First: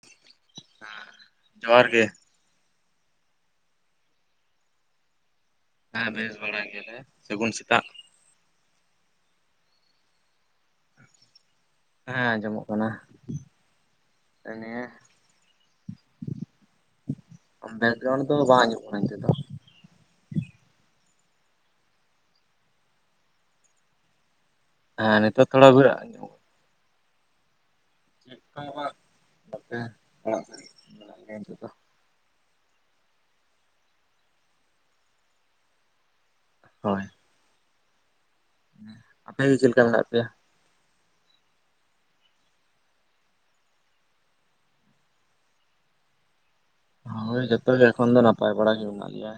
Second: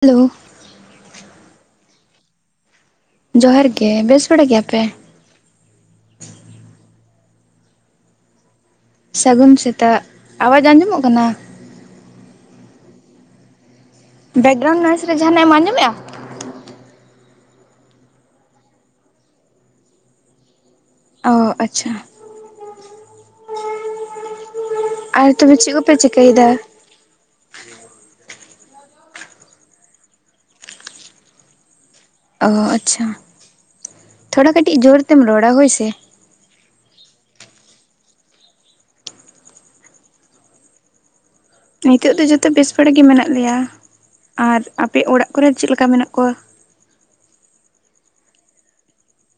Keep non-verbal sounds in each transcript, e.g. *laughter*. Hello. ᱡᱚᱦᱟᱨ ᱜᱮ᱾ ᱡᱚᱦᱟᱨ ᱜᱮ ᱵᱮᱥ ᱵᱟᱲᱟ ᱜᱮᱭᱟᱯᱮ? ᱦᱮᱸ ᱵᱮᱥ ᱵᱟᱲᱟ ᱜᱮᱭᱟ ᱞᱮ ᱥᱟᱹᱜᱩᱱ ᱥᱮᱛᱟᱜ᱾ ᱥᱟᱹᱜᱩᱱ ᱥᱮᱛᱟᱜ ᱟᱣᱟᱡ ᱟᱸᱡᱚᱢᱚᱜ ᱠᱟᱱᱟ᱾ ᱦᱮᱸ ᱟᱸᱡᱚᱢᱚᱜ ᱠᱟᱱᱟ᱾ ᱱᱤᱭᱟᱹ ᱵᱮᱠᱜᱨᱟᱣᱩᱱᱰ ᱱᱚᱭᱮᱥ ᱨᱮ ᱡᱟᱦᱟᱱᱟᱜ ᱮᱢ ᱟᱸᱡᱚᱢᱮᱜᱼᱟ᱾ ᱵᱮᱠᱜᱨᱟᱣᱩᱱᱰ ᱫᱚ ᱵᱟᱝ ᱟᱸᱡᱚᱢᱚᱜ ᱠᱟᱱᱟ ᱱᱤᱛᱳᱜ ᱫᱚ᱾ ᱚ ᱟᱪᱷᱟ᱾ ᱠᱟᱱᱟ ᱟᱨ ᱱᱤᱛᱚᱜ ᱛᱚᱵᱮ ᱫᱚ ᱦᱮᱸ ᱪᱮᱫ ᱱᱤᱛᱚᱜ ᱛᱷᱚᱲᱟ ᱠᱚᱯᱮ ᱪᱤᱠᱟᱹᱭ ᱮᱫᱟ? ᱪᱮᱫ ᱠᱚ ᱵᱟ ᱱᱚᱛᱮ ᱚᱲᱟᱜ *inaudible* ᱱᱤᱛᱚᱜ ᱫᱚ᱾ ᱚ ᱟᱪᱷᱟ ᱛᱷᱚᱲᱟ ᱠᱟᱹᱴᱤᱡ ᱡᱳᱨ ᱛᱮᱢ ᱨᱚᱲᱟ ᱦᱳᱭ ᱥᱮ᱾ ᱦᱳᱭ᱾ ᱟᱯᱮ ᱜᱮ ᱪᱮᱫ ᱞᱮᱠᱟ ᱢᱮᱱᱟᱜ ᱯᱮᱭᱟ? ᱱᱤᱛᱚᱜ ᱫᱚ ᱡᱚᱛᱚ ᱵᱮᱥ ᱵᱟᱲᱟ ᱜᱮ ᱢᱮᱱᱟᱜ ᱞᱮᱭᱟ ᱟᱨ ᱟᱯᱮ ᱚᱲᱟᱜ ᱠᱚᱨᱮ ᱪᱮᱫ ᱞᱮᱠᱟ ᱢᱮᱱᱟᱜ ᱠᱚᱣᱟ᱾ ᱦᱳᱭ ᱡᱚᱛᱚ ᱜᱮ ᱮᱠᱷᱚᱱ ᱫᱚ ᱱᱟᱯᱟᱭ ᱵᱟᱲᱟ ᱜᱮ ᱢᱮᱱᱟᱜ ᱞᱮᱭᱟ᱾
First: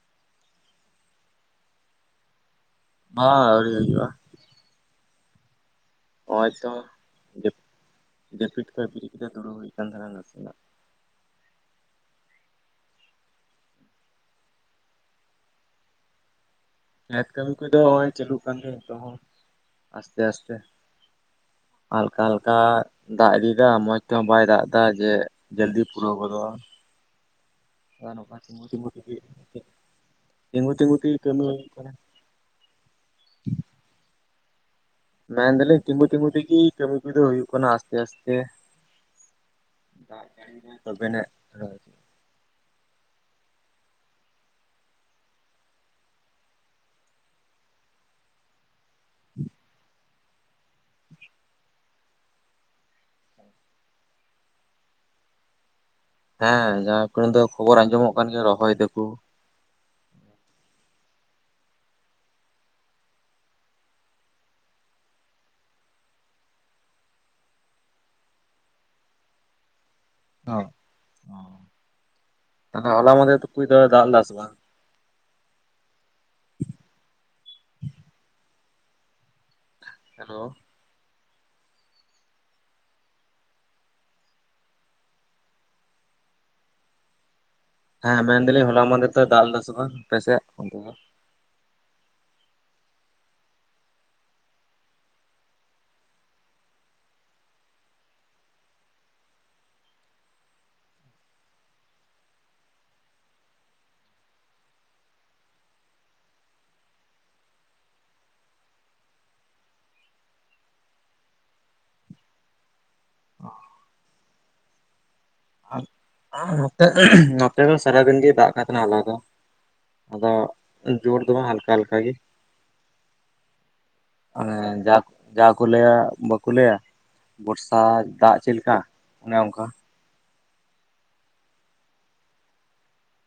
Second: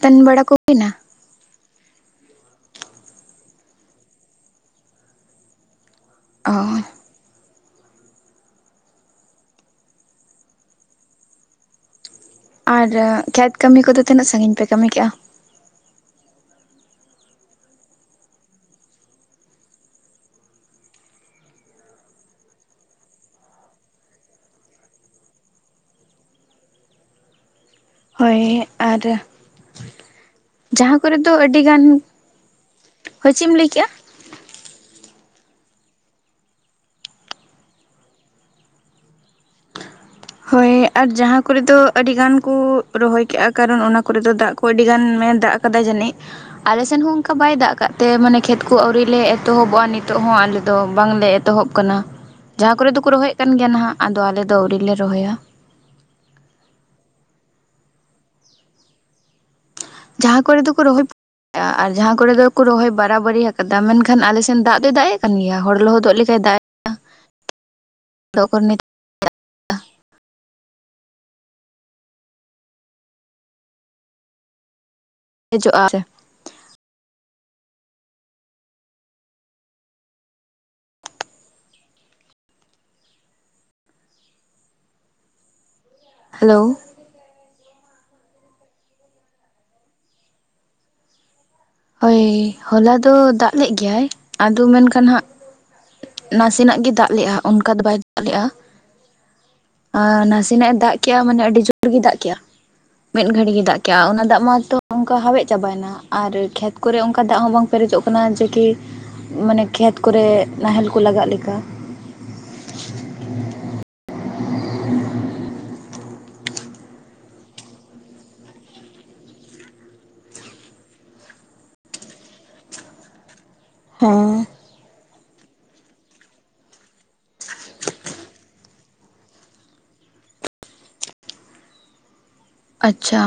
ᱛᱟᱱ ᱵᱟᱲᱟ ᱠᱚ ᱦᱩᱭᱱᱟ? ᱦᱚ ᱟᱹᱣᱨᱤ ᱦᱩᱭᱩᱜᱼᱟ᱾ ᱚ ᱟᱪᱷᱟ ᱡᱟᱯᱤᱫ ᱠᱷᱚᱡ ᱵᱮᱨᱮᱫ ᱠᱟᱛᱮ ᱫᱩᱲᱩᱵ ᱦᱩᱭ ᱠᱟᱱᱟ ᱛᱟᱦᱮᱱᱟ ᱱᱟᱥᱮᱱᱟᱜ᱾ ᱟᱨ ᱠᱷᱮᱛ ᱠᱟᱹᱢᱤ ᱠᱚᱫᱚ ᱛᱤᱱᱟᱹᱜ ᱥᱟᱺᱜᱤᱧ ᱯᱮ ᱠᱟᱹᱢᱤ ᱠᱮᱜᱼᱟ? ᱱᱮᱛ ᱠᱟᱹᱢᱤ ᱠᱚᱫᱚ ᱱᱚᱜᱚᱭ ᱪᱟᱹᱞᱩᱜ ᱠᱟᱱ ᱜᱮᱭᱟ ᱱᱤᱛᱚᱜ ᱦᱚᱸ ᱟᱥᱛᱮ ᱟᱥᱛᱮ᱾ ᱦᱟᱞᱠᱟ ᱦᱟᱞᱠᱟ ᱫᱟᱜ ᱤᱫᱤᱭᱮᱫᱟ ᱢᱚᱸᱡ ᱛᱮᱦᱚᱸ ᱵᱟᱭ ᱫᱟᱜ ᱮᱫᱟ ᱡᱮ᱾ ᱡᱚᱞᱫᱤ ᱯᱩᱨᱟᱹᱣ ᱜᱚᱫᱚᱜᱼᱟ᱾ ᱠᱟ ᱱᱚᱠᱟ ᱦᱳᱭ ᱛᱤᱝᱜᱩ ᱛᱤᱝᱜᱩ ᱟᱨ ᱛᱮ ᱜᱮ ᱛᱤᱝᱜᱩ ᱛᱤᱝᱜᱩ ᱡᱟᱦᱟᱸ ᱛᱮ ᱠᱚᱨᱮ ᱫᱚ ᱠᱟᱢᱤ ᱟᱹᱰᱤ ᱦᱩᱭᱩᱜ ᱜᱟᱱ ᱠᱟᱱᱟ᱾ ᱦᱳᱭ ᱪᱮᱫ ᱮᱢ ᱞᱟᱹᱭ ᱠᱮᱜᱼᱟ? ᱢᱮᱱ ᱫᱟᱞᱤᱧ ᱛᱤᱸᱜᱩ ᱛᱤᱸᱜᱩ ᱛᱮᱜᱮ ᱠᱟᱹᱢᱤ ᱠᱚ ᱫᱚ ᱦᱩᱭᱩᱜ ᱠᱟᱱᱟ ᱟᱥᱛᱮ ᱟᱥᱛᱮ᱾ ᱫᱟᱜ ᱡᱟᱹᱲᱤ ᱦᱳᱭ ᱫᱟᱭ ᱟᱨ ᱛᱚᱵᱮᱱᱟᱜ ᱡᱟᱦᱟᱸ ᱠᱚᱨᱮ ᱫᱚ᱾ ᱨᱚᱦᱚᱭ ᱦᱩᱭᱩᱜᱼᱟ᱾ ᱟᱹᱰᱤ ᱜᱟᱱ ᱠᱚ ᱨᱚᱦᱚᱭ ᱠᱮᱜᱼᱟ ᱠᱟᱨᱚᱱ ᱚᱱᱟ ᱠᱚᱨᱮ ᱫᱚ ᱫᱟᱜ ᱠᱚ ᱟᱹᱰᱤ ᱜᱟᱱᱮ ᱫᱟᱜ ᱟᱠᱟᱫᱟ ᱡᱟᱹᱱᱤᱡ ᱟᱞᱮ ᱥᱮᱱ ᱦᱚᱸ ᱚᱱᱠᱟ ᱵᱟᱭ ᱫᱟᱜ ᱟᱠᱟᱫ ᱛᱮ ᱢᱟᱱᱮ ᱠᱷᱮᱛ ᱠᱚ ᱟᱹᱣᱨᱤ ᱞᱮ ᱮᱛᱚᱦᱚᱵᱚᱜᱼᱟ ᱱᱤᱛ᱾ ᱱᱤᱛᱚᱜ ᱦᱚᱸ ᱟᱞᱮ ᱫᱚ ᱵᱟᱝᱞᱮ ᱮᱛᱚᱦᱚᱵ ᱟᱠᱟᱱᱟ ᱡᱟᱦᱟᱸ ᱠᱚᱨᱮ ᱫᱚᱠᱚ ᱨᱚᱦᱚᱭᱮᱫ ᱠᱟᱱ ᱜᱮᱭᱟ ᱱᱟᱦᱟᱜ ᱟᱫᱚ ᱟᱞᱮ ᱫᱚ ᱟᱹᱣᱨᱤ ᱞᱮ᱾ ᱨᱚᱦᱚᱭᱟ᱾ ᱦᱮᱸ ᱡᱟᱦᱟᱸ ᱠᱚᱨᱮ ᱫᱚ ᱠᱷᱚᱵᱚᱨ ᱟᱸᱡᱚᱢᱚᱜ ᱠᱟᱱ ᱜᱮᱭᱟ ᱨᱚᱦᱚᱭ ᱫᱟᱠᱚ᱾ ᱡᱟᱦᱟᱸ ᱠᱚᱨᱮ ᱫᱚᱠᱚ ᱨᱚᱦᱚᱭ᱾ ᱟᱨ ᱡᱟᱦᱟᱸ ᱠᱚᱨᱮ ᱫᱚ ᱠᱚ ᱨᱚᱦᱚᱭ ᱵᱟᱨᱟᱵᱟᱨᱤ ᱟᱠᱟᱫᱟ ᱢᱮᱱᱠᱷᱟᱱ ᱟᱞᱮ ᱥᱮᱱ ᱫᱟᱜ ᱫᱚᱭ ᱫᱟᱜ ᱮ ᱠᱟᱱ ᱜᱮᱭᱟ ᱦᱚᱲ ᱞᱚᱦᱚᱫᱚᱜ ᱞᱮᱠᱟᱭ ᱫᱟᱜ᱾ *unintelligible* ᱛᱟᱦᱞᱮ ᱦᱚᱞᱟ ᱢᱟᱦᱫᱮᱨ *inaudible* ᱫᱟᱜ ᱞᱮᱫᱟᱭ ᱥᱮ ᱵᱟᱝ᱾ ᱦᱤᱡᱩᱜᱼᱟ᱾ *unintelligible* ᱦᱮᱞᱳ᱾ ᱦᱮᱞᱳ᱾ ᱦᱮᱸ ᱢᱮᱱ ᱫᱟᱞᱤᱧ ᱦᱚᱞᱟ ᱢᱟᱫᱮᱨ ᱫᱚᱭ ᱫᱟᱞ ᱞᱮᱫᱟ ᱥᱮ ᱵᱟᱝ ᱟᱯᱮ ᱥᱮᱫ ᱚᱱᱛᱮ ᱫᱚ᱾ ᱦᱳᱭ ᱦᱚᱞᱟ ᱫᱚ ᱫᱟᱜ ᱞᱮᱫ ᱜᱮᱭᱟᱭ ᱟᱫᱚ ᱢᱮᱱᱠᱷᱟᱱ ᱦᱟᱸᱜ ᱱᱟᱥᱮᱱᱟᱜ ᱜᱮ ᱫᱟᱜ ᱞᱮᱜᱼᱟ ᱚᱱᱠᱟ ᱫᱚ ᱵᱟᱭ ᱫᱟᱜ ᱞᱮᱫᱼᱟ᱾ ᱟᱨ ᱱᱟᱥᱮᱱᱟᱜ-ᱮ ᱫᱟᱜ ᱠᱮᱜᱼᱟ ᱢᱟᱱᱮ ᱟᱹᱰᱤ ᱡᱳᱨ ᱜᱮ ᱫᱟᱜ ᱠᱮᱜᱼᱟ᱾ ᱢᱤᱫ ᱜᱷᱟᱹᱲᱤᱡ ᱜᱮ ᱫᱟᱜ ᱠᱮᱫᱼᱟ ᱚᱱᱟ ᱫᱟᱜ ᱢᱟᱛᱚ ᱚᱱᱠᱟ ᱦᱟᱣᱮᱫ ᱪᱟᱵᱟᱭᱮᱱᱟ ᱟᱨ ᱠᱷᱮᱛ ᱠᱚᱨᱮ ᱚᱱᱠᱟ ᱫᱟᱜ ᱦᱚᱸ ᱵᱟᱝ ᱯᱮᱨᱮᱡᱚᱜ ᱠᱟᱱᱟ ᱡᱮ ᱠᱤ ᱢᱟᱱᱮ ᱠᱷᱮᱛ ᱠᱚᱨᱮᱜ ᱱᱟᱦᱮᱞ ᱠᱚ ᱞᱟᱜᱟᱜ ᱞᱮᱠᱟ᱾ ᱟ ᱟ ᱱᱚᱛᱮ ᱱᱚᱛᱮ ᱫᱚ ᱥᱟᱨᱟᱫᱤᱱ ᱜᱮᱭ ᱫᱟᱜ ᱠᱟᱜ ᱛᱟᱦᱮᱱᱟ ᱦᱚᱞᱟ ᱫᱚ᱾ ᱟᱫᱚ ᱡᱳᱨ ᱫᱚ ᱵᱟᱝ ᱦᱟᱞᱠᱟ ᱦᱟᱞᱠᱟ ᱜᱮ᱾ ᱦᱮᱸ ᱡᱟᱠ ᱡᱟ ᱠᱚ ᱞᱟᱹᱭᱟ ᱵᱟᱠᱚ ᱞᱟᱹᱭᱟ, ᱵᱚᱨᱥᱟ ᱫᱟᱜ ᱪᱮᱫ ᱞᱮᱠᱟ ᱚᱱᱮ ᱚᱱᱠᱟ᱾ ᱟᱪᱪᱷᱟ᱾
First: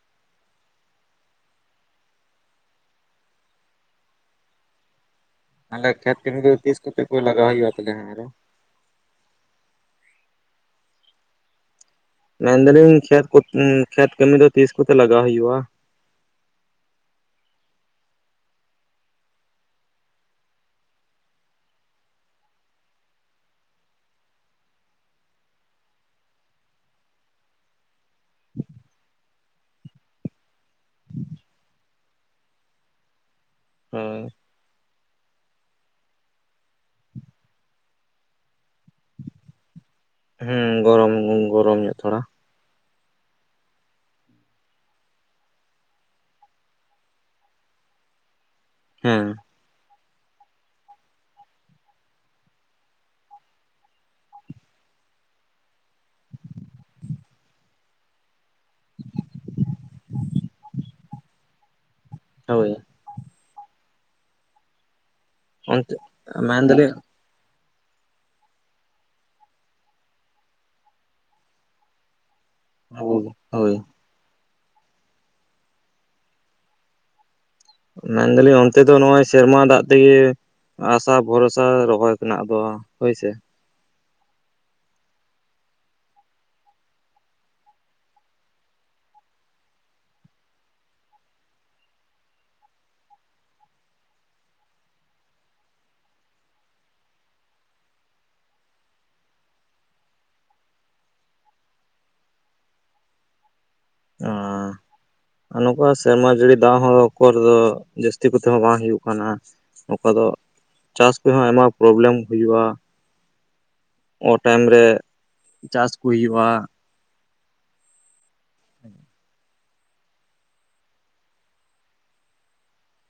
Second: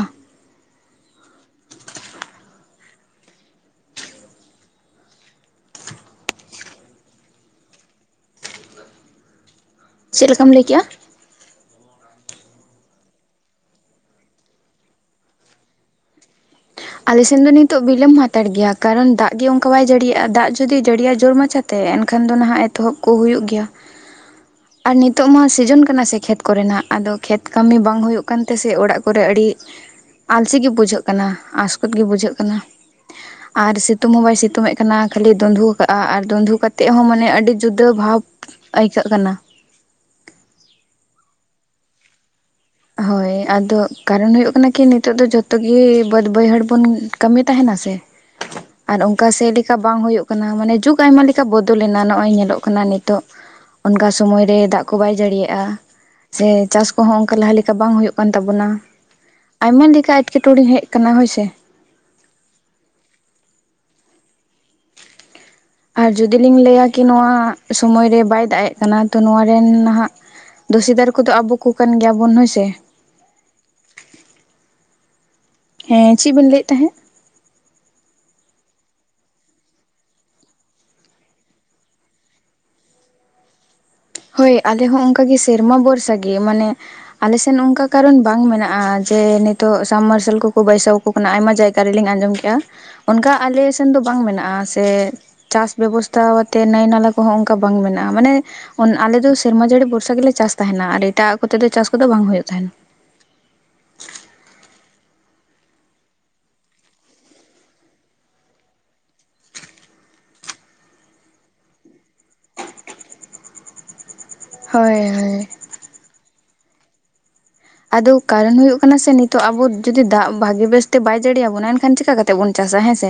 ᱟᱞᱮ ᱠᱷᱮᱛ ᱠᱟᱹᱢᱤ ᱠᱚᱫᱚ ᱛᱤᱥ ᱠᱚᱛᱮ ᱯᱮ ᱞᱟᱜᱟᱣ ᱦᱩᱭᱩᱜ-ᱟ ᱛᱟᱞᱦᱮ ᱦᱟᱸᱜ ᱟᱨᱦᱚᱸ? ᱪᱮᱫ ᱞᱮᱠᱟᱢ ᱞᱟᱹᱭ ᱠᱮᱜᱼᱟ? ᱢᱮᱱ ᱫᱟᱞᱤᱧ ᱠᱷᱮᱛ ᱠᱚ ᱩᱸ ᱠᱷᱮᱛ ᱠᱟᱹᱢᱤ ᱫᱚ ᱛᱤᱥ ᱠᱚᱛᱮ ᱞᱟᱜᱟᱣ ᱦᱩᱭᱩᱜᱼᱟ? ᱟᱞᱮ ᱥᱮᱱ ᱫᱚ ᱱᱤᱛᱚᱜ ᱵᱤᱞᱚᱢ ᱦᱟᱛᱟᱲ ᱜᱮᱭᱟ ᱠᱟᱨᱚᱱ ᱫᱟᱜ ᱜᱮ ᱚᱱᱠᱟ ᱵᱟᱭ ᱡᱟᱹᱲᱤᱭᱮᱜᱼᱟ, ᱫᱟᱜ ᱡᱩᱫᱤ ᱡᱟᱹᱲᱤᱭᱟᱭ ᱡᱳᱨ ᱢᱟᱪᱷᱟ ᱛᱮ ᱮᱱᱠᱷᱟᱱ ᱫᱚ ᱱᱟᱦᱟᱜ ᱮᱛᱚᱦᱚᱵ ᱠᱚ ᱦᱩᱭᱩᱜ ᱜᱮᱭᱟ᱾ ᱟᱨ ᱱᱤᱛᱚᱜ ᱢᱟ ᱥᱤᱡᱚᱱ ᱠᱟᱱᱟ ᱥᱮ ᱠᱷᱮᱛ ᱠᱚᱨᱮᱱᱟᱜ, ᱟᱫᱚ ᱠᱷᱮᱛ ᱠᱟᱹᱢᱤ ᱵᱟᱝ ᱦᱩᱭᱩᱜ ᱠᱟᱱ ᱛᱮᱥᱮ ᱚᱲᱟᱜ ᱠᱚᱨᱮ ᱟᱹᱰᱤ ᱟᱞᱥᱤ ᱜᱮ ᱵᱩᱡᱷᱟᱹᱜ ᱠᱟᱱᱟ, ᱟᱥᱠᱚᱛ ᱜᱮ ᱵᱩᱡᱷᱟᱹᱜ ᱠᱟᱱᱟ ᱟᱨ ᱥᱤᱛᱩᱝ ᱦᱳᱭ ᱦᱚᱸ ᱵᱟᱭ ᱥᱤᱛᱩᱝ ᱮᱫ ᱠᱟᱱᱟ ᱠᱷᱟᱹᱞᱤ ᱫᱩᱸᱫᱷᱩ ᱠᱟᱜᱼᱟ ᱟᱨ ᱫᱩᱸᱫᱷᱩ ᱠᱟᱛᱮᱜ ᱦᱚᱸ ᱢᱟᱱᱮ ᱟᱹᱰᱤ ᱡᱩᱫᱟᱹ ᱵᱷᱟᱵᱽ ᱟᱹᱭᱠᱟᱹᱜ ᱠᱟᱱᱟ᱾ ᱦᱩᱸ ᱜᱚᱨᱚᱢ ᱜᱚᱨᱚᱢ ᱧᱚᱜ ᱛᱷᱚᱲᱟ᱾ ᱦᱳᱭ ᱟᱫᱚ ᱠᱟᱨᱚᱱ ᱦᱩᱭᱩᱜ ᱠᱟᱱᱟ ᱠᱤ ᱱᱤᱛᱚᱜ ᱫᱚ ᱡᱷᱚᱛᱚ ᱜᱮ ᱵᱟᱹᱫ ᱵᱟᱹᱭᱦᱟᱹᱲ ᱵᱚᱱ ᱠᱟᱹᱢᱤ ᱛᱟᱦᱮᱱᱟ ᱥᱮ᱾ ᱟᱨ ᱦᱮᱸ ᱚᱝᱠᱟ *unintelligible* ᱠᱟ ᱵᱟᱝ ᱦᱳᱭᱳᱜ ᱠᱟᱱᱟ, ᱢᱟᱱᱮ ᱡᱩᱜᱽ ᱟᱭᱢᱟ ᱞᱮᱠᱟ ᱵᱚᱫᱚᱞᱮᱱᱟ ᱱᱚᱜᱼᱚᱭ ᱧᱮᱞᱚᱜ ᱠᱟᱱᱟ ᱱᱤᱛᱚᱜ᱾ ᱚᱱᱠᱟ ᱥᱚᱢᱚᱭ ᱨᱮ ᱫᱟᱜ ᱠᱚ ᱵᱟᱭ ᱡᱟᱹᱲᱤᱭᱟᱜᱼᱟ, ᱥᱮ ᱪᱟᱥ ᱠᱚᱦᱚᱸ ᱚᱱᱠᱟ ᱞᱟᱦᱟ ᱞᱮᱠ ᱠᱟ ᱵᱟᱝ ᱦᱳᱭᱳᱜ ᱠᱟᱱ ᱛᱟᱵᱚᱱᱟ, ᱟᱭᱢᱟ ᱞᱮᱠᱟ ᱮᱴᱠᱮᱴᱚᱬᱮ ᱦᱮᱡ ᱠᱟᱱᱟ ᱦᱳᱭᱥᱮ᱾ ᱦᱳᱭ᱾ ᱚᱱᱛᱮ ᱟᱨ ᱡᱩᱫᱤ ᱞᱤᱧ ᱞᱟᱹᱭᱟ ᱢᱮᱱᱫᱟᱞᱤᱧ ᱠᱤ ᱱᱚᱣᱟ ᱥᱚᱢᱚᱭ ᱨᱮ ᱵᱟᱭ ᱫᱟᱜ ᱮᱜ ᱠᱟᱱᱟ ᱛᱚ ᱱᱚᱣᱟ ᱨᱮᱱ ᱱᱟᱦᱟᱜ ᱫᱳᱥᱤᱫᱟᱨ ᱠᱚᱫᱚ ᱟᱵᱚ ᱠᱚ ᱠᱟᱱ ᱜᱮᱭᱟᱵᱚᱱ ᱦᱳᱭ ᱥᱮ᱾ ᱟᱵᱚᱜᱮ ᱦᱳᱭ᱾ ᱦᱮᱸ ᱪᱮᱫ ᱵᱤᱱ ᱞᱟᱹᱭᱮᱫ ᱛᱟᱦᱮᱸᱫ? ᱢᱮᱱᱫᱟᱞᱤᱧ ᱚᱱᱛᱮ ᱫᱚ ᱱᱚᱜᱼᱚᱭ ᱥᱮᱨᱢᱟ ᱫᱟᱜ ᱛᱮᱜᱮ ᱟᱥᱟ ᱵᱷᱚᱨᱥᱟ ᱨᱚᱦᱚᱭ ᱛᱮᱱᱟᱜ ᱫᱚ ᱦᱳᱭ ᱥᱮ᱾ ᱦᱳᱭ ᱟᱞᱮ ᱦᱚᱸ ᱚᱱᱠᱟ ᱜᱮ ᱥᱮᱨᱢᱟ ᱵᱷᱚᱨᱥᱟ ᱜᱮ ᱢᱟᱱᱮ ᱟᱞᱮ ᱥᱮᱱ ᱚᱱᱠᱟ ᱠᱟᱨᱚᱱ ᱵᱟᱝ ᱢᱮᱱᱟᱜᱼᱟ ᱡᱮ ᱱᱤᱛᱚᱜ ᱥᱟᱢᱢᱟᱨᱥᱟᱞ ᱠᱚᱠᱚ ᱵᱟᱹᱭᱥᱟᱣ ᱟᱠᱚ ᱠᱟᱱᱟ ᱟᱭᱢᱟ ᱡᱟᱭᱜᱟ ᱨᱮᱞᱤᱧ ᱟᱸᱡᱚᱢ ᱠᱮᱫ-ᱟ, ᱚᱱᱠᱟ ᱟᱞᱮ ᱥᱮᱱ ᱫᱚ ᱵᱟᱝ ᱢᱮᱱᱟᱜᱼᱟ ᱥᱮ ᱪᱟᱥ ᱵᱮᱵᱚᱥᱛᱷᱟ ᱟᱛᱮ ᱱᱟᱹᱭ ᱱᱟᱞᱟ ᱠᱚᱦᱚᱸ ᱚᱱᱠᱟ ᱵᱟᱝ ᱢᱮᱱᱟᱜᱼᱟ ᱢᱟᱱᱮ ᱚᱱ ᱟᱞᱮ ᱫᱚ ᱥᱮᱨᱢᱟ ᱡᱟᱹᱲᱤ ᱵᱷᱚᱨᱥᱟ ᱜᱮᱞᱮ ᱪᱟᱥ ᱛᱟᱦᱮᱱᱟ ᱟᱨ ᱮᱴᱟᱜ-ᱟᱜ ᱠᱚᱛᱮ ᱫᱚ ᱪᱟᱥ ᱠᱚᱫᱚ ᱵᱟᱝ ᱦᱩᱭᱩᱜ ᱛᱟᱦᱮᱱᱟ᱾ *inaudible* ᱟᱨ ᱱᱚᱝᱠᱟ ᱥᱮᱨᱢᱟ ᱡᱟᱹᱲᱤ ᱫᱟᱜ ᱦᱚᱸ ᱩᱠᱩᱨ ᱫᱚ ᱡᱟᱹᱥᱛᱤ ᱠᱚᱛᱮ ᱦᱚᱸ ᱵᱟᱝ ᱦᱩᱭᱩᱜ ᱠᱟᱱᱟ᱾ ᱚᱠᱟ ᱫᱚ ᱪᱟᱥ ᱛᱮᱦᱚᱸ ᱟᱭᱢᱟ ᱯᱨᱳᱵᱞᱮᱢ ᱦᱩᱭᱩᱜᱼᱟ᱾ *inaudible* ᱚ ᱴᱟᱭᱤᱢ ᱨᱮ ᱦᱳᱭ ᱦᱳᱭ ᱪᱟᱥ ᱠᱚ ᱦᱩᱭᱩᱜᱼᱟ᱾ ᱟᱫᱚ ᱠᱟᱨᱚᱱ ᱦᱩᱭᱩᱜ ᱠᱟᱱᱟ ᱥᱮ ᱱᱤᱛᱚᱜ ᱟᱵᱚ ᱡᱩᱫᱤ ᱫᱟᱜ ᱵᱷᱟᱜᱮ ᱵᱮᱥᱛᱮ ᱵᱟᱭ ᱡᱟᱹᱲ ᱟᱵᱚᱱᱟ ᱮᱱᱠᱷᱟᱱ ᱪᱤᱠᱟ ᱠᱟᱛᱮᱜ ᱵᱚᱱ ᱪᱟᱥᱟ, ᱦᱮᱸᱥᱮ᱾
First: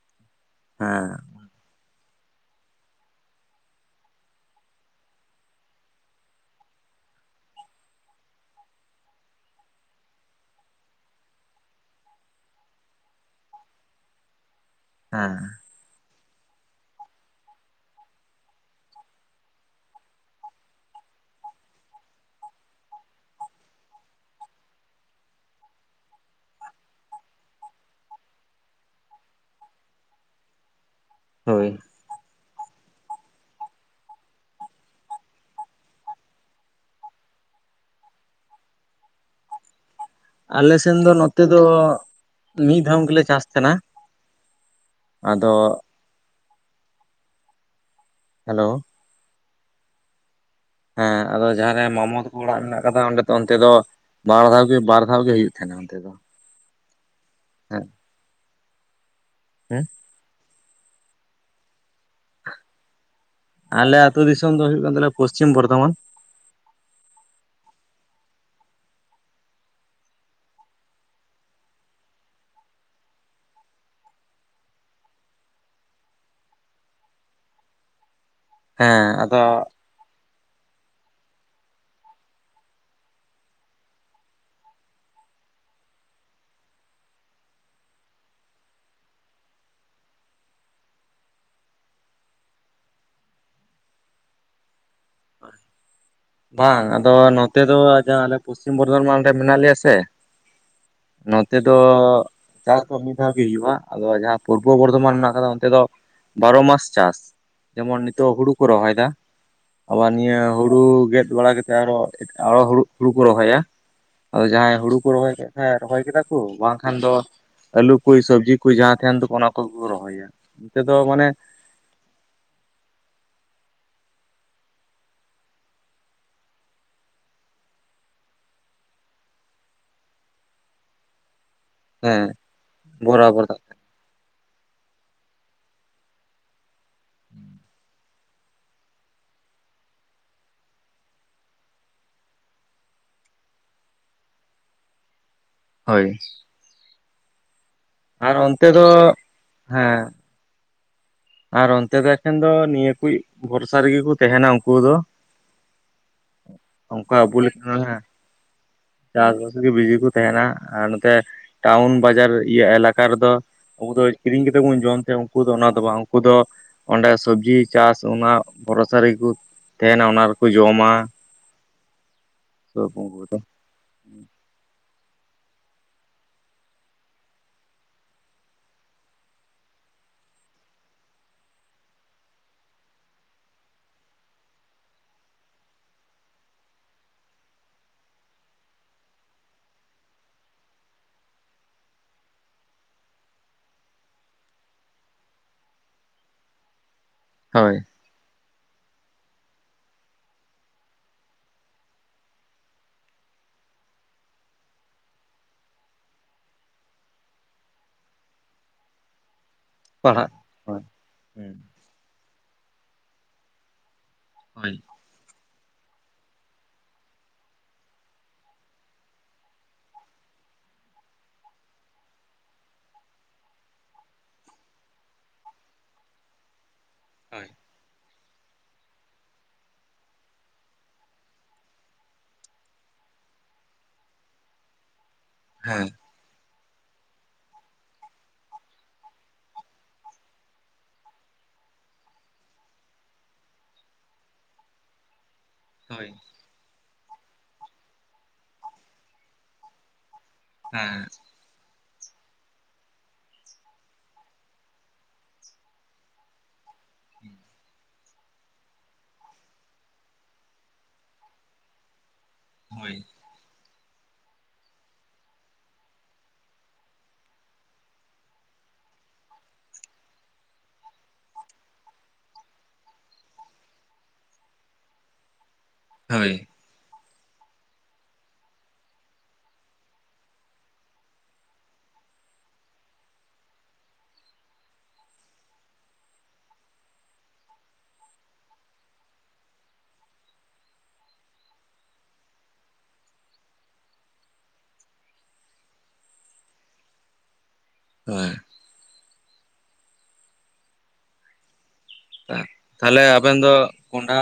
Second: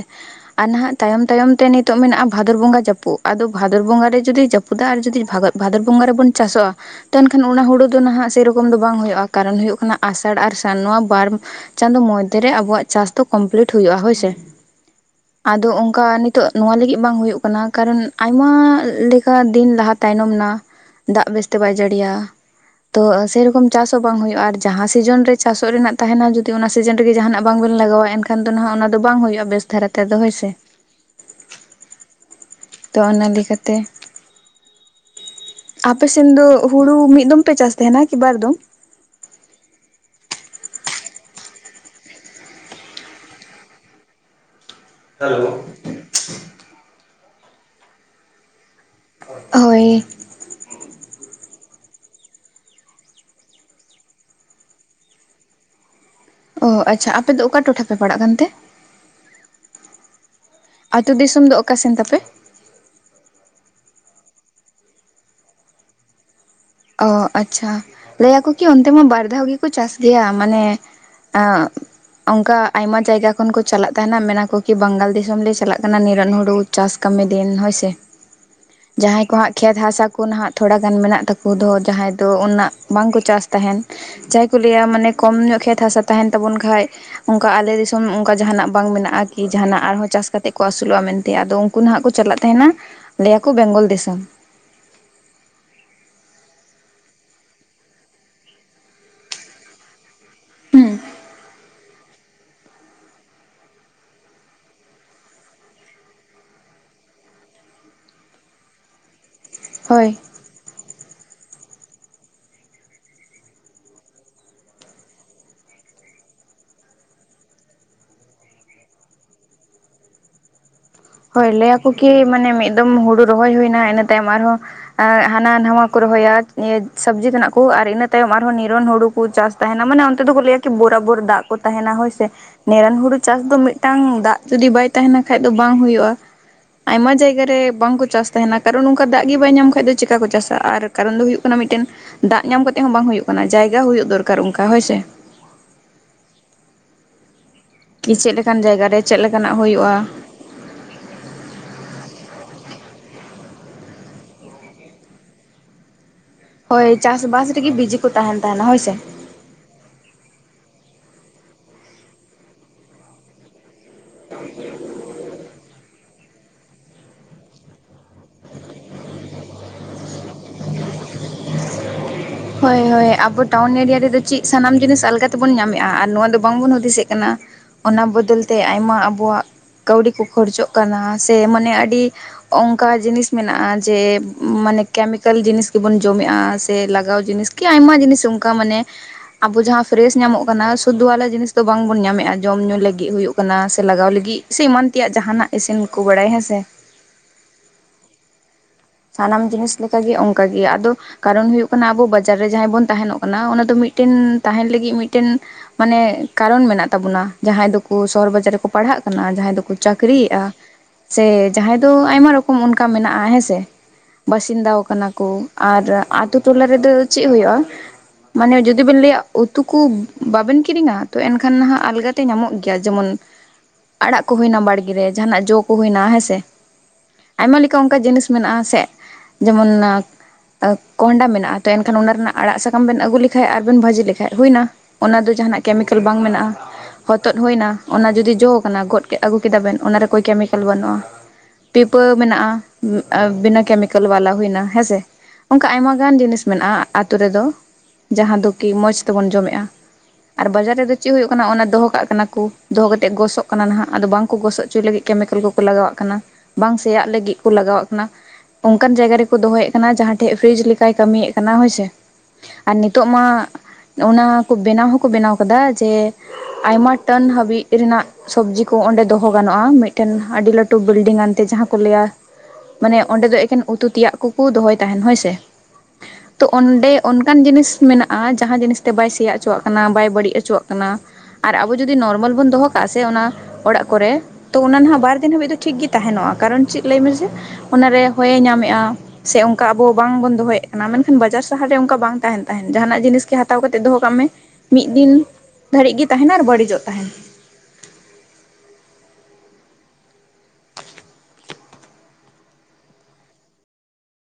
ᱟᱨ ᱱᱟᱦᱟᱜ ᱦᱮᱸ ᱛᱟᱭᱚᱢ ᱛᱟᱭᱚᱢ ᱛᱮ ᱱᱤᱛ ᱱᱤᱛᱚᱜ ᱢᱮᱱᱟᱜ-ᱟ ᱵᱷᱟᱫᱚᱨ ᱵᱚᱸᱜᱟ ᱡᱟᱹᱯᱩᱫ, ᱟᱫᱚ ᱵᱷᱟᱫᱚᱨ ᱵᱚᱸᱜᱟ ᱨᱮ ᱡᱩᱫᱤ ᱡᱟᱹᱯᱩᱫᱟ ᱟᱨ ᱡᱩᱫᱤ ᱵᱷᱟ ᱵᱷᱟᱫᱚᱨ ᱵᱚᱸᱜᱟ ᱨᱮᱵᱚᱱ ᱪᱟᱥᱚᱜ-ᱟ ᱛᱚ ᱮᱱᱠᱷᱟᱱ ᱚᱱᱟ ᱦᱩᱲᱩ ᱫᱚ ᱱᱟᱦᱟᱜ ᱥᱮᱭᱨᱚᱠᱚᱢ ᱫᱚ ᱵᱟᱝ ᱦᱩᱭᱩᱜ-ᱟ ᱠᱟᱨᱚᱱ ᱦᱩᱭᱩᱜ ᱠᱟᱱᱟ ᱟᱥᱟᱲ ᱟᱨ ᱥᱟᱱ ᱱᱚᱣᱟ ᱵᱟᱨ ᱪᱟᱸᱫᱚ ᱢᱚᱫᱽᱫᱷᱮᱨᱮ ᱟᱵᱚᱣᱟᱜ ᱪᱟᱥ ᱫᱚ ᱠᱚᱢᱯᱞᱤᱴ ᱦᱩᱭᱩᱜ-ᱟ ᱦᱳᱭᱥᱮ᱾ ᱦᱩᱸ᱾ ᱟᱫᱚ ᱚᱝᱠᱟ ᱱᱤᱛᱳᱜ ᱱᱚᱣᱟ ᱞᱟᱹᱜᱤᱫ ᱵᱟᱝ ᱦᱩᱭᱩᱜ ᱠᱟᱱᱟ ᱠᱟᱨᱚᱱ ᱟᱭᱢᱟ ᱞᱮᱠᱟ ᱫᱤᱱ ᱞᱟᱦᱟ ᱛᱟᱭᱱᱚᱢ ᱱᱟ᱾ ᱫᱟᱜ ᱵᱮᱥᱛᱮ ᱵᱟᱭ ᱡᱟᱲᱤᱭᱟ, ᱛᱚ ᱥᱮᱨᱚᱠᱚᱢ ᱪᱟᱥ ᱵᱟᱝ ᱦᱩᱭᱩᱜ-ᱟ ᱟᱨ ᱡᱟᱦᱟᱸ ᱥᱤᱡᱚᱱ ᱨᱮ ᱪᱟᱥᱚᱜ ᱨᱮᱱᱟᱜ ᱛᱟᱦᱮᱱᱟ ᱡᱩᱫᱤ ᱚᱱᱟ ᱥᱤᱡᱤᱱ ᱨᱮᱜᱮ ᱡᱟᱸᱦᱟᱱᱟᱜ ᱵᱟᱝᱵᱮᱱ ᱞᱟᱜᱟᱣᱟ ᱮᱱᱠᱷᱟᱱ ᱠᱷᱟᱱ ᱫᱚ ᱱᱟᱜ ᱚᱱᱟ ᱫᱚ ᱵᱟᱝ ᱦᱩᱭᱩᱜ-ᱟ ᱵᱮᱥ ᱫᱷᱟᱨᱟ ᱛᱮᱫᱚ ᱦᱳᱭ ᱥᱮ᱾ ᱦᱳᱭ᱾ ᱛᱚ ᱚᱱᱟ ᱞᱮᱠᱟᱛᱮ ᱟᱯᱮ ᱥᱮᱱ ᱫᱚ ᱦᱩᱲᱩ ᱢᱤᱫ ᱫᱚᱢ ᱯᱮ ᱪᱟᱥ ᱛᱟᱸᱦᱮᱱᱟ ᱠᱤ ᱵᱟᱨ ᱫᱚᱢ? ᱟᱞᱮᱥᱮᱱ ᱫᱚ ᱱᱚᱛᱮ ᱫᱚ ᱢᱤᱫ ᱫᱷᱚᱢ ᱜᱮᱞᱮ ᱪᱟᱥ ᱛᱟᱸᱦᱮᱱᱟ᱾ ᱦᱮᱞᱳ ᱟᱫᱚ ᱦᱮᱞᱳ᱾ ᱦᱳᱭ᱾ ᱦᱮᱸ ᱟᱫᱚ ᱡᱟᱦᱟᱸ ᱨᱮ ᱢᱟᱢᱚ ᱛᱟᱠᱚ ᱚᱲᱟᱜ ᱢᱮᱱᱟᱜ ᱠᱟᱫᱟ ᱚᱸᱰᱮ, ᱚᱱᱛᱮ ᱫᱚ ᱵᱟᱨ ᱫᱷᱟᱣ ᱜᱮ, ᱵᱟᱨ ᱫᱷᱟᱣ ᱜᱮ ᱦᱩᱭᱩᱜ ᱛᱟᱸᱦᱮᱱᱟ ᱚᱱᱛᱮ ᱫᱚ᱾ ᱚ, ᱟᱪᱪᱷᱟ ᱟᱯᱮ ᱫᱚ ᱚᱠᱟ ᱴᱚᱴᱷᱟ ᱦᱮᱸ ᱯᱮ ᱯᱟᱲᱟᱜ ᱠᱟᱱ ᱛᱮ? ᱦᱮᱸ? ᱟᱹᱛᱩ ᱫᱤᱥᱚᱢ ᱫᱚ ᱚᱠᱟ ᱥᱮᱱ ᱛᱟᱯᱮ? ᱟᱞᱮ ᱟᱹᱛᱩ ᱫᱤᱥᱚᱢ ᱫᱚ ᱦᱩᱭᱩᱜ ᱠᱟᱱ ᱛᱟᱞᱮᱭᱟ ᱯᱚᱥᱪᱤᱢ ᱵᱚᱨᱫᱷᱚᱢᱟᱱ᱾ ᱚ ᱟᱪᱪᱷᱟ, ᱞᱟᱹᱭᱟᱠᱚ ᱠᱤ ᱚᱱᱛᱮ ᱢᱟ ᱵᱟᱨ ᱫᱷᱟᱣ ᱜᱮᱠᱚ ᱪᱟᱥ ᱜᱮᱭᱟ ᱢᱟᱱᱮ ᱮᱸᱜ ᱚᱝᱠᱟ ᱟᱭᱢᱟ ᱡᱟᱭᱜᱟ ᱠᱷᱚᱱ ᱠᱚ ᱪᱟᱞᱟᱜ ᱛᱟᱦᱮᱱᱟ ᱢᱮᱱᱟᱠᱚ ᱠᱤ ᱵᱟᱝᱜᱟᱞ ᱫᱤᱥᱚᱢ ᱞᱮ ᱪᱟᱞᱟᱜ ᱠᱟᱱᱟ ᱱᱤᱨᱚᱱ ᱦᱩᱲᱩ ᱪᱟᱥ ᱠᱟᱹᱢᱤ ᱫᱤᱱ ᱦᱳᱭᱥᱮ᱾ ᱦᱮᱸ ᱡᱟᱦᱟᱸᱭ ᱠᱚ ᱟᱫᱚ ᱦᱟᱸᱜ ᱠᱷᱮᱛ ᱦᱟᱥᱟ ᱠᱚ ᱱᱟᱜ ᱛᱷᱚᱲᱟ ᱜᱟᱱ ᱢᱮᱱᱟᱜ ᱛᱟᱠᱚ ᱩᱱᱠᱩ ᱫᱚ ᱡᱟᱦᱟᱸᱭ ᱫᱚ ᱩᱱᱟᱹᱜ ᱵᱟᱝᱠᱚ ᱪᱟᱥ ᱛᱟᱸᱦᱮᱱ᱾ ᱡᱟᱦᱟᱸᱭ ᱠᱚ ᱞᱟᱹᱭᱟ ᱢᱟᱱᱮ ᱠᱚᱢ ᱧᱚᱜ ᱠᱷᱮᱛ ᱦᱟᱥᱟ ᱛᱟᱸᱦᱮᱱ ᱛᱟᱵᱚᱱ ᱠᱷᱟᱡ᱾ ᱚᱝᱠᱟ ᱟᱞᱮ ᱫᱤᱥᱚᱢ ᱚᱝᱠᱟ ᱡᱟᱦᱟᱱᱟᱜ ᱵᱟᱝ ᱢᱮᱱᱟᱜᱼᱟ ᱠᱤ ᱡᱟᱦᱟᱱᱟᱜ ᱟᱨᱦᱚᱸ ᱪᱟᱥ ᱠᱟᱛᱮᱜ ᱠᱚ ᱟᱹᱥᱩᱞᱚᱜ-ᱟ ᱢᱮᱱᱛᱮ᱾ ᱟᱫᱚ ᱩᱱᱠᱩ ᱱᱟᱜ ᱠᱚ ᱪᱟᱞᱟᱜ ᱛᱟᱸᱦᱮᱱᱟ, ᱞᱟᱹᱭᱟᱠᱚ ᱵᱮᱝᱜᱚᱞ ᱫᱤᱥᱚᱢ᱾ ᱦᱳᱭ᱾ ᱵᱟᱝ ᱟᱫᱚ ᱱᱚᱛᱮ ᱫᱚ ᱡᱟᱦᱟᱸ ᱟᱞᱮ ᱯᱚᱥᱪᱤᱢ ᱵᱚᱨᱫᱷᱚᱢᱟᱱ ᱨᱮ ᱢᱮᱱᱟᱜ ᱞᱮᱭᱟ ᱥᱮ ᱱᱚᱛᱮ ᱫᱚ ᱪᱟᱥ ᱫᱚ ᱢᱤᱫ ᱫᱷᱟᱣ ᱜᱮ ᱦᱩᱭᱩᱜᱭ-ᱟ ᱟᱫᱚ ᱡᱟᱦᱟᱸ ᱯᱩᱨᱵᱚ ᱵᱚᱨᱫᱷᱚᱢᱟᱱ ᱢᱮᱱᱟᱜ ᱠᱟᱫᱟ ᱚᱱᱛᱮ ᱫᱚ ᱵᱟᱨᱚ ᱢᱟᱥ ᱪᱟᱥ, ᱡᱮᱢᱚᱱ ᱱᱤᱛᱳᱜ ᱦᱩᱲᱩ ᱠᱚ ᱨᱚᱦᱚᱭᱫᱟ ᱟᱵᱟᱨ ᱦᱳᱭ ᱱᱤᱭᱟᱹ ᱦᱩᱲᱩ ᱜᱮᱫ ᱵᱟᱲᱟ ᱠᱟᱛᱮᱫ ᱟᱨᱦᱚᱸ ᱮᱢᱟᱜ ᱟᱨᱚ ᱦᱩᱲᱩ, ᱦᱩᱲᱩ ᱠᱚ ᱨᱚᱦᱚᱭᱟ᱾ ᱟᱫᱚ ᱡᱟᱦᱟᱸᱭ ᱦᱩᱲᱩ ᱠᱚ ᱨᱚᱦᱚᱭ ᱠᱮᱜ ᱠᱷᱟᱡ ᱨᱚᱦᱚᱭ ᱠᱮᱫᱟ ᱠᱚ ᱵᱟᱝᱠᱷᱟᱱ ᱫᱚ ᱟᱹᱞᱩ ᱠᱚ ᱥᱚᱵᱽᱡᱤ ᱠᱚ, ᱡᱟᱦᱟᱸ ᱛᱟᱸᱦᱮᱱ ᱛᱟᱠᱚᱣᱟ ᱚᱱᱟ ᱠᱚᱜᱮ ᱠᱚ ᱨᱚᱦᱚᱭᱟ᱾ ᱱᱤᱛᱳᱜ ᱫᱚ ᱢᱟᱱᱮ ᱦᱳᱭ ᱞᱟᱹᱭᱟᱠᱚ ᱠᱤ ᱢᱟᱱᱮ ᱢᱤᱫ ᱫᱚᱢ ᱦᱩᱲᱩ ᱨᱚᱦᱚᱭ ᱦᱩᱭᱱᱟ ᱤᱱᱟᱹ ᱛᱟᱭᱚᱢ ᱟᱨᱦᱚᱸ ᱦᱟᱱᱟ ᱱᱟᱣᱟ ᱠᱚ ᱨᱚᱦᱚᱭᱟ, ᱤᱭᱟᱹ ᱥᱚᱵᱽᱡᱤ ᱛᱮᱱᱟᱜ ᱠᱚ ᱟᱨ ᱤᱱᱟᱹ ᱛᱟᱭᱚᱢ ᱟᱨᱦᱚᱸ ᱱᱤᱨᱚᱱ ᱦᱩᱲᱩ ᱠᱚ ᱪᱟᱥ ᱛᱟᱸᱦᱮᱱᱟ ᱢᱟᱱᱮ ᱚᱱᱛᱮ ᱫᱚ ᱠᱚ ᱞᱟᱹᱭᱟ ᱠᱤ ᱵᱳᱨᱟ ᱵᱳᱨ ᱫᱟᱜ ᱠᱚ ᱛᱟᱸᱦᱮᱱᱟ ᱦᱮᱸ ᱦᱳᱭᱥᱮ᱾ ᱱᱤᱨᱚᱱ ᱦᱩᱲᱩ ᱪᱟᱥ ᱵᱚᱨᱟᱵᱚᱨ ᱫᱚ ᱢᱤᱫᱴᱟᱝ ᱫᱟᱜ ᱡᱩᱫᱤ ᱵᱟᱭ ᱛᱟᱸᱦᱮᱱᱟ ᱠᱷᱟᱡ ᱫᱚ ᱵᱟᱝ ᱦᱩᱭᱩᱜ ᱠᱚᱜ-ᱟ᱾ ᱟᱭᱢᱟ ᱡᱟᱭᱜᱟ ᱨᱮ ᱵᱟᱝᱠᱚ ᱪᱟᱥ ᱛᱟᱸᱦᱮᱱᱟ, ᱠᱟᱨᱚᱱ ᱚᱱᱠᱟ ᱫᱟᱜ ᱜᱮ ᱵᱟᱭ ᱧᱟᱢ ᱠᱷᱟᱡ ᱫᱚ ᱪᱤᱠᱟ ᱠᱚ ᱪᱟᱥᱟ, ᱟᱨ ᱠᱟᱨᱚᱱ ᱫᱚ ᱦᱩᱭᱩᱜ ᱠᱟᱱᱟ ᱢᱤᱫᱴᱮᱱ ᱫᱟᱜ ᱧᱟᱢ ᱠᱟᱛᱮᱜ ᱦᱚᱸ ᱵᱟᱝ ᱦᱩᱭᱩᱜ ᱠᱟᱱᱟ, ᱡᱟᱭᱜᱟ ᱦᱩᱭᱩᱜ ᱫᱚᱨᱠᱟᱨ ᱚᱝᱠᱟ ᱦᱳᱭ ᱥᱮ᱾ ᱦᱳᱭ᱾ *unintelligible* ᱪᱮᱫ ᱟᱨ ᱞᱮᱠᱟᱱ ᱚᱱᱛᱮ ᱡᱟᱭᱜᱟ ᱫᱚ ᱨᱮ ᱪᱮᱫ ᱞᱮᱠᱟᱱᱟᱜ ᱦᱳᱭᱳᱜ-ᱟ᱾ ᱦᱮᱸ ᱟᱨ ᱚᱱᱛᱮ ᱫᱚ ᱮᱠᱷᱮᱱ ᱫᱚ ᱱᱤᱭᱟᱹ ᱠᱩᱡ ᱵᱷᱚᱨᱥᱟ ᱨᱮ ᱜᱮ ᱠᱚ ᱛᱟᱦᱮᱱᱟ ᱩᱱᱠᱩ ᱫᱚ᱾ ᱦᱳᱭ ᱚᱱᱠᱟ ᱪᱟᱥ ᱟᱵᱚ ᱵᱟᱥ ᱨᱮ ᱜᱮ ᱞᱮᱠᱟ ᱵᱤᱡᱤ ᱠᱚ ᱛᱟᱦᱮᱱ ᱛᱟᱦᱮᱱᱟ ᱦᱳᱭ ᱥᱮ᱾ ᱪᱟᱥᱵᱟᱥ ᱜᱮ ᱵᱤᱡᱤ ᱠᱚ ᱛᱟᱦᱮᱱᱟ ᱟᱨ ᱱᱚ ᱛᱮ ᱴᱟᱣᱩᱱ ᱵᱟᱡᱟᱨ ᱤᱭᱟᱹ ᱮᱞᱟᱠᱟ ᱨᱮ ᱫᱚ ᱟᱵᱚ ᱫᱚ ᱠᱤᱨᱤᱧ ᱠᱟᱛᱮᱜ ᱵᱚᱱ ᱡᱚᱢ ᱛᱟᱦᱮᱸᱫ ᱩᱱᱠᱩ ᱫᱚ ᱚᱱᱟ ᱫᱚ ᱵᱟᱝ ᱩᱱᱠᱩ ᱫᱚ ᱚᱸᱰᱮ ᱥᱚᱵᱡᱤ ᱪᱟᱥ ᱚᱱᱟ ᱵᱷᱚᱨᱥᱟ ᱨᱮ ᱜᱮ ᱠᱚ ᱛᱟᱦᱮᱱᱟ ᱚᱱᱟ ᱨᱮ ᱠᱚ ᱡᱚᱢᱟ᱾ ᱦᱳᱭ ᱥᱚᱵ ᱦᱳᱭ ᱩᱱᱠᱩ ᱫᱚ᱾ ᱟᱵᱚ ᱴᱟᱣᱩᱱ ᱮᱨᱤᱭᱟ ᱨᱮ ᱫᱚ ᱪᱮᱫ ᱥᱟᱱᱟᱢ ᱡᱤᱱᱤᱥ ᱟᱞᱜᱟ ᱛᱮᱵᱚᱱ ᱧᱟᱢᱮᱫ-ᱟ᱾ ᱟᱨ ᱱᱚᱣᱟ ᱫᱚ ᱵᱟᱝ ᱵᱚᱱ ᱦᱩᱫᱤᱥ ᱮᱜ ᱠᱟᱱᱟ᱾ ᱚᱱᱟ ᱵᱚᱫᱚᱞ ᱛᱮ ᱟᱭᱢᱟ ᱟᱵᱚᱣᱟᱜ ᱠᱟᱹᱣᱰᱤ ᱠᱚ ᱠᱷᱚᱨᱪᱚᱜ ᱠᱟᱱᱟ ᱥᱮ ᱢᱟᱱᱮ ᱟᱹᱰᱤ ᱚᱝᱠᱟ ᱡᱤᱱᱤᱥ ᱢᱮᱱᱟᱜ-ᱟ᱾ ᱡᱮ ᱢᱟᱱᱮ ᱠᱮᱢᱤᱠᱮᱞ ᱡᱤᱱᱤᱥ ᱜᱮ ᱵᱚᱱ ᱡᱚᱢᱮᱜ-ᱟ ᱥᱮ ᱞᱟᱜᱟᱣ ᱡᱤᱱᱤᱥ ᱠᱤ ᱟᱭᱢᱟ ᱡᱤᱱᱤᱥ ᱚᱝᱠᱟ ᱢᱟᱱᱮ ᱟᱵᱚ ᱡᱟᱦᱟᱸ ᱯᱷᱨᱮᱥ ᱧᱟᱢᱚᱜ ᱠᱟᱱᱟ᱾ ᱥᱩᱫᱩᱟᱣᱞᱟ ᱡᱤᱱᱤᱥ ᱫᱚ ᱵᱟᱝ ᱵᱚᱱ ᱧᱟᱢᱮᱜ-ᱟ᱾ ᱡᱚᱢ ᱧᱩ ᱞᱟᱹᱜᱤᱫ ᱦᱩᱭᱩᱜ ᱠᱟᱱᱟ ᱥᱮ ᱞᱟᱜᱟᱣ ᱞᱟᱹᱜᱤᱜ᱾ ᱥᱤ ᱮᱢᱟᱱ ᱛᱮᱭᱟᱜ ᱡᱟᱦᱟᱱᱟᱜ ᱤᱥᱤᱱ ᱠᱚ ᱵᱟᱲᱟᱭ ᱦᱮᱸ ᱥᱮ᱾ ᱦᱳᱭ᱾ ᱥᱟᱱᱟᱢ ᱡᱤᱱᱤᱥ ᱞᱮᱠᱟᱜᱮ ᱚᱱᱠᱟᱜᱮ ᱟᱫᱚ ᱠᱟᱨᱚᱱ ᱦᱩᱭᱩᱜ ᱠᱟᱱᱟ ᱟᱵᱚ ᱵᱟᱡᱟᱨ ᱨᱮ ᱡᱟᱦᱟᱸᱭ ᱵᱚᱱ ᱛᱟᱦᱮᱱ ᱚᱜ ᱠᱟᱱᱟ᱾ ᱚᱱᱟ ᱫᱚ ᱢᱤᱫᱴᱮᱱ ᱛᱟᱦᱮᱱ ᱞᱟᱹᱜᱤᱫ ᱢᱤᱫᱴᱮᱱ ᱢᱟᱱᱮ ᱠᱟᱨᱚᱱ ᱢᱮᱱᱟᱜ ᱛᱟᱵᱚᱱᱟ ᱡᱟᱦᱟᱸᱭ ᱫᱚ ᱠᱚ ᱥᱚᱦᱚᱨ ᱵᱟᱡᱟᱨ ᱨᱮ ᱠᱚ ᱯᱟᱲᱦᱟᱜ ᱠᱟᱱᱟ ᱡᱟᱦᱟᱸᱭ ᱫᱚ ᱠᱚ ᱯᱟᱲᱦᱟᱜ ᱪᱟᱹᱠᱷᱨᱤᱭᱮᱜ-ᱟ᱾ ᱦᱳᱭ ᱥᱮ ᱦᱩᱸ ᱡᱟᱦᱟᱸᱭ ᱫᱚ ᱟᱭᱢᱟ ᱨᱚᱠᱚᱢ ᱚᱱᱠᱟ ᱢᱮᱱᱟᱜ-ᱟ᱾ ᱦᱮᱸ ᱥᱮ ᱵᱟᱥᱤᱱ ᱦᱳᱭ ᱫᱟᱣ ᱠᱟᱱᱟ ᱠᱚ ᱟᱨ ᱟᱛᱳ ᱴᱚᱞᱟ ᱨᱮᱫᱚ ᱪᱮᱫ ᱦᱳᱭᱳᱜ-ᱟ᱾ ᱢᱟᱱᱮ ᱡᱩᱫᱤ ᱵᱮᱱ ᱞᱟᱹᱭᱟ ᱩᱛᱩ ᱠᱩ ᱵᱟᱵᱮᱱ ᱠᱤᱨᱤᱧᱟ ᱛᱚ ᱮᱱ ᱠᱷᱟᱱ ᱱᱟᱦᱟᱜ ᱟᱞᱜᱟ ᱛᱮ ᱧᱟᱢᱚᱜ ᱜᱮᱭᱟ᱾ ᱡᱮᱢᱚᱱ ᱟᱲᱟᱜ ᱠᱚ ᱦᱩᱭᱱᱟ ᱵᱟᱲᱜᱮ ᱨᱮ ᱡᱟᱸᱦᱟ ᱱᱟᱜ ᱡᱚ ᱠᱚ ᱦᱩᱭᱱᱟ ᱦᱮᱸᱥᱮ᱾ ᱦᱳᱭ ᱟᱭᱢᱟ ᱞᱮᱠᱟ ᱚᱱᱠᱟ ᱡᱤᱱᱤᱥ ᱢᱮᱱᱟᱜ-ᱟ᱾ ᱥᱮ ᱡᱮᱢᱚᱱ ᱠᱚᱸᱦᱚᱰᱟ ᱢᱮᱱᱟᱜ-ᱟ᱾ ᱛᱚ ᱮᱱᱠᱷᱟᱱ ᱚᱱᱟ ᱨᱮᱱᱟᱜ ᱟᱲᱟᱜ ᱥᱟᱠᱟᱢ ᱵᱮᱱ ᱟᱹᱜᱩ ᱞᱮᱠᱷᱟᱡ ᱟᱨ ᱵᱮᱱ ᱵᱷᱟᱹᱡᱤ ᱞᱮᱠᱷᱟᱡ ᱦᱩᱭᱱᱟ᱾ ᱚᱱᱟ ᱫᱚ ᱡᱟᱦᱟᱱᱟᱜ ᱦᱮᱸ ᱠᱮᱢᱤᱠᱮᱞ ᱵᱟᱝ ᱵᱮᱱᱟᱜ-ᱟ᱾ ᱦᱚᱛᱚᱫ ᱦᱳᱭ ᱱᱟ ᱚᱱᱟ ᱡᱩᱫᱤ ᱡᱚ ᱠᱟᱱᱟ ᱜᱚᱫ ᱠᱮᱫ ᱟᱹᱜᱩ ᱠᱮᱫᱟ ᱵᱮᱱ ᱚᱱᱟ ᱨᱮ ᱠᱳᱭ ᱠᱮᱢᱤᱠᱮᱞ ᱵᱟᱹᱱᱩᱜ-ᱟ᱾ ᱯᱤᱯᱟᱹ ᱢᱮᱱᱟᱜ-ᱟ᱾ ᱵᱤᱱᱟᱹ ᱠᱮᱢᱤᱠᱮᱞ ᱵᱟᱞᱟ ᱦᱩᱭᱱᱟ ᱦᱮᱸᱥᱮ ᱚᱱᱠᱟ ᱟᱭᱢᱟ ᱦᱳᱭ ᱜᱟᱱ ᱡᱤᱱᱤᱥ ᱢᱮᱱᱟᱜ-ᱟ᱾ ᱟᱛᱳ ᱨᱮᱫᱚ ᱡᱟᱦᱟᱸ ᱫᱚ ᱠᱤ ᱢᱚᱸᱡᱽ ᱛᱮᱵᱚᱱ ᱡᱚᱢᱮᱜ-ᱟ᱾ ᱟᱨ ᱵᱟᱡᱟᱨ ᱨᱮᱫᱚ ᱦᱮᱸ ᱪᱮᱫ ᱦᱳᱭ ᱠᱟᱱᱟ ᱚᱱᱟ ᱫᱚᱦᱚ ᱠᱟᱜ ᱠᱟᱱᱟ ᱠᱚ ᱫᱚᱦᱚ ᱠᱟᱛᱮ ᱜᱚᱥᱚᱜ ᱠᱟᱱᱟ ᱱᱟᱦᱟᱜ ᱟᱫᱚ ᱵᱟᱝ ᱠᱚ ᱜᱚᱥᱚᱜ ᱦᱚᱪᱚᱭ ᱞᱟᱹᱜᱤᱫ ᱠᱮᱢᱤᱠᱮᱞ ᱠᱚᱠᱚ ᱞᱟᱜᱟᱣᱟᱜ ᱠᱟᱱᱟ᱾ ᱵᱟᱝ ᱥᱮᱭᱟᱜ ᱞᱟᱹᱜᱤᱫ ᱠᱚ ᱞᱟᱜᱟᱣᱟᱜ ᱠᱟᱱᱟ᱾ ᱚᱱᱠᱟᱱ ᱡᱟᱭᱜᱟ ᱨᱮᱠᱚ ᱫᱚᱦᱚᱭᱮᱫ ᱠᱟᱱᱟ ᱡᱟᱦᱟᱸ ᱴᱷᱮᱡ ᱯᱷᱨᱤᱡᱽ ᱞᱮᱠᱟᱭ ᱠᱟᱹᱢᱤᱭᱮᱫ ᱠᱟᱱᱟ ᱦᱳᱭ ᱥᱮᱸ᱾ ᱟᱨ ᱱᱤᱛᱳᱜ ᱢᱟ ᱚᱱᱟ ᱠᱚ ᱵᱮᱱᱟᱣ ᱦᱚᱸᱠᱚ ᱵᱮᱱᱟᱣ ᱠᱟᱫᱟ ᱡᱮ ᱟᱭᱢᱟ ᱴᱟᱹᱱ ᱦᱟᱹᱵᱤᱜ ᱨᱮᱱᱟᱜ᱾ ᱥᱚᱵᱽᱡᱤ ᱠᱚ ᱚᱸᱰᱮ ᱫᱚᱦᱚ ᱜᱟᱱᱚᱜᱼᱟ ᱢᱤᱫᱴᱮᱱ ᱟᱹᱰᱤ ᱞᱟᱹᱴᱩ ᱵᱤᱞᱰᱤᱝ ᱟᱱᱛᱮ ᱡᱟᱦᱟᱸ ᱠᱚ ᱞᱟᱹᱭ-ᱟ ᱢᱟᱱᱮ ᱚᱸᱰᱮ ᱫᱚ ᱮᱠᱮᱱ ᱩᱛᱩ ᱛᱮᱭᱟᱜ ᱠᱚᱠᱚ ᱫᱚᱦᱚᱭ ᱛᱟᱦᱮᱱ ᱦᱳᱭ ᱥᱮ᱾ ᱦᱳᱭ᱾ ᱛᱚ ᱚᱸᱰᱮ ᱚᱱᱠᱟᱱ ᱡᱤᱱᱤᱥ ᱢᱮᱱᱟᱜ-ᱟ᱾ᱡᱟᱦᱟ ᱡᱤᱱᱤᱥᱛᱮ ᱵᱟᱭ ᱥᱮᱭᱟ ᱦᱚᱪᱚᱣᱟᱜ ᱠᱟᱱᱟ ᱵᱟᱭ ᱵᱟᱹᱲᱤᱡ ᱦᱚᱪᱚᱣᱟᱜ ᱠᱟᱱᱟ᱾ ᱟᱨ ᱟᱵᱚ ᱡᱩᱫᱤ ᱱᱚᱨᱢᱟᱞ ᱵᱚᱱ ᱫᱚᱦᱚ ᱠᱟᱜᱼᱟ ᱥᱮ ᱚᱱᱟ ᱚᱲᱟᱜ ᱠᱚᱨᱮ ᱛᱚ ᱚᱱᱟ ᱱᱟᱦᱟᱜ ᱵᱟᱨᱫᱤᱱ ᱦᱟᱹᱵᱤᱡ ᱫᱚ ᱴᱷᱤᱠᱜᱮ ᱛᱟᱦᱮᱱᱚᱜᱼᱟ ᱠᱟᱨᱚᱱ ᱪᱮᱫ ᱞᱟᱹᱭ ᱢᱮ ᱥᱮ ᱚᱱᱟᱨᱮ ᱦᱚᱭᱮ ᱧᱟᱢᱮᱜᱼᱟ᱾ ᱥᱮᱸ ᱚᱝᱠᱟ ᱟᱵᱚ ᱵᱟᱝ ᱵᱚᱱ ᱫᱚᱦᱚᱭᱮᱫ ᱠᱟᱱᱟ ᱢᱮᱱᱠᱷᱟᱱ ᱵᱟᱡᱟᱨ ᱥᱟᱦᱟᱨ ᱨᱮ ᱚᱱᱠᱟ ᱵᱟᱝ ᱛᱟᱦᱮᱱ ᱛᱟᱦᱮᱡ ᱡᱟᱦᱟᱱᱟᱜ ᱡᱤᱱᱤᱥ ᱜᱤ ᱦᱟᱛᱟᱣ ᱠᱟᱛᱮᱫ ᱫᱚᱦᱚ ᱠᱟᱜ ᱢᱮ᱾ ᱢᱤᱫ ᱫᱤᱱ ᱫᱷᱟᱹᱨᱤᱡ ᱜᱮ ᱛᱟᱦᱮᱱᱟ ᱟᱨ ᱵᱟᱹᱲᱤᱡᱚᱜ ᱛᱟᱦᱮᱱ᱾ ᱦᱳᱭ᱾ ᱛᱟᱞᱦᱮ ᱟᱵᱮᱱ ᱫᱚ ᱠᱚᱸᱰᱦᱟ